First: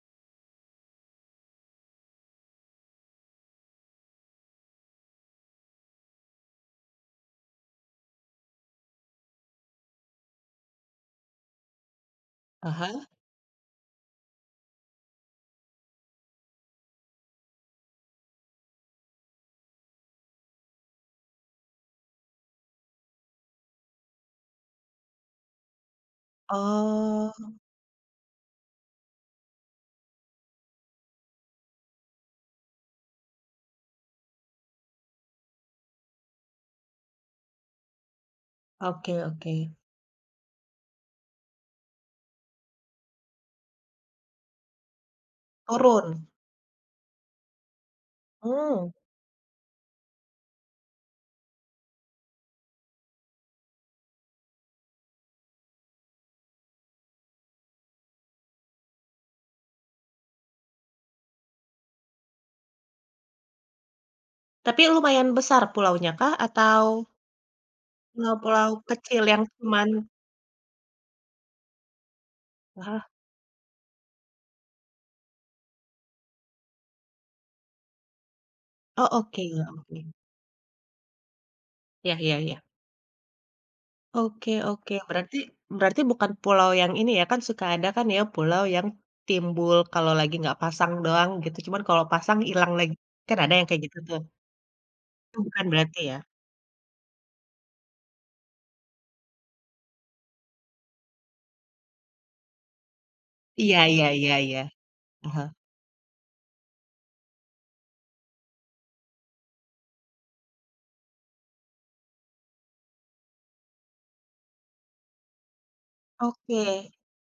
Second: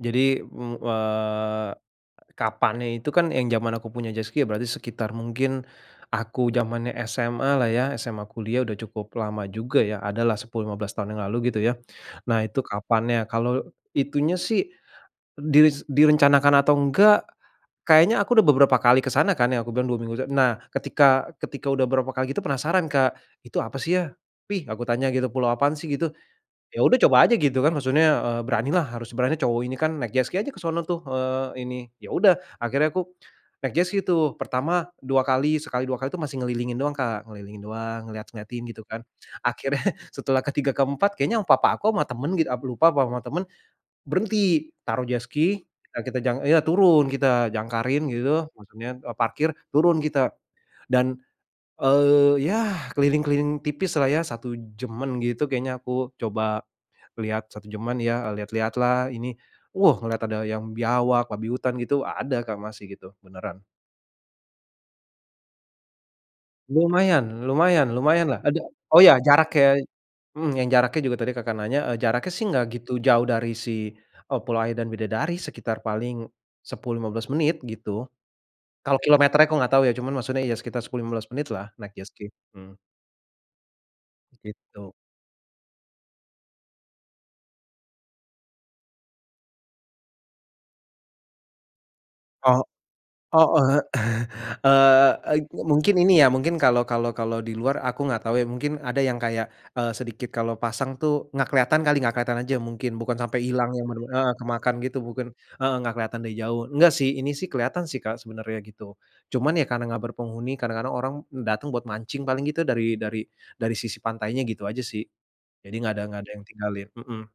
Jadi me wa kapannya itu kan yang zaman aku punya jet ski ya berarti sekitar mungkin aku zamannya SMA-lah ya, SMA, kuliah sudah cukup lama juga ya, adalah 10, 15 tahun yang lalu gitu ya. Nah itu Aha. kapannya, kalau itunya sih dis direncanakan atau enggak, kayaknya aku sudah beberapa kali ke sana kan ya, aku bilang dua minggu se nah, ketika ketika sudah beberapa kali itu penasaran Kak, "Itu apa sih yah, Pih?" aku tanya gitu. "Pulau apaan sih?" gitu, ya sudah coba saja Oh. gitu kan maksudnya, eee, beranilah, harus berani cowok ini kan, naik jet ski aja ke sono tuh, eee, ini. Ya udah akhirnya aku naik jet ski tuh. Pertama, 2 kali sekali, 2 kali itu masih ngelilingin doang Kak, ngelilingin doang, ngelihat-ngelihatin gitu kan, Oke oke. akhirnya setelah ke-3, ke-4 kayaknya papa aku, sama temen gitu aku lupa, apa sama temen, berhenti taruh jet ski, ya kita Turun. jang iya turun, kita jangkarin gitu, Oh. maksudnya, eee, parkir, turun kita, dan, eee, ya keliling-keliling tipislah ya, 1 jam-an gitu kayaknya aku coba lihat 1 jam-an ya, eee, lihat-lihat lah ini. Wuh ngelihat ada yang biawak, babi hutan, gitu ada Kak, masih gitu, beneran. Tapi lumayan besar pulaunyakah? Atau Lumayan lumayan lumayanlah ada Pulau-pulau oh ya kecil yang jaraknya ke cuman mhm, yang jaraknya juga tadi Kakak nanya, eee, jaraknya nggak begitu Aha. jauh dari si, eee, Kepulauan Bidadari, sekitar paling 10, 15 menit gitu. Kalau Oh oke kilometernya aku tidak tahu ya, oke. cuman maksudnya ya sekitar 10, 15 menit lah naik jet Iya ski. iya iya Mmm. Oke oke, Begitu. berarti berarti bukan pulau yang ini ya, kan suka ada kan ya pulau yang timbul kalau lagi nggak pasang doang gitu, cuman kalau pasang Oh. ilang lagi, kan ada Oh, yang heeh. kayak gitu tuh. Eee eee, Itu bukan mungkin berarti ini ya? ya, mungkin kalau kalau kalau di luar aku gak tahu ya, mungkin ada yang kayak, eee, sedikit kalau pasang tuh gak kelihatan kali, gak kelihatan aja mungkin, bukan sampai hilang Iya yang iya bener-bener heeh, iya iya. kemakan gitu bukan Aha. heeh gak kelihatan dari jauh, enggak sih, ini sih kelihatan sih Kak sebenarnya, gitu. Cuman ya karena enggak berpenghuni, kadang-kadang orang datang buat mancing paling gitu dari dari dari sisi pantainya gitu aja sih. Jadi enggak ada enggak ada yang tinggalin, Oke. mhm.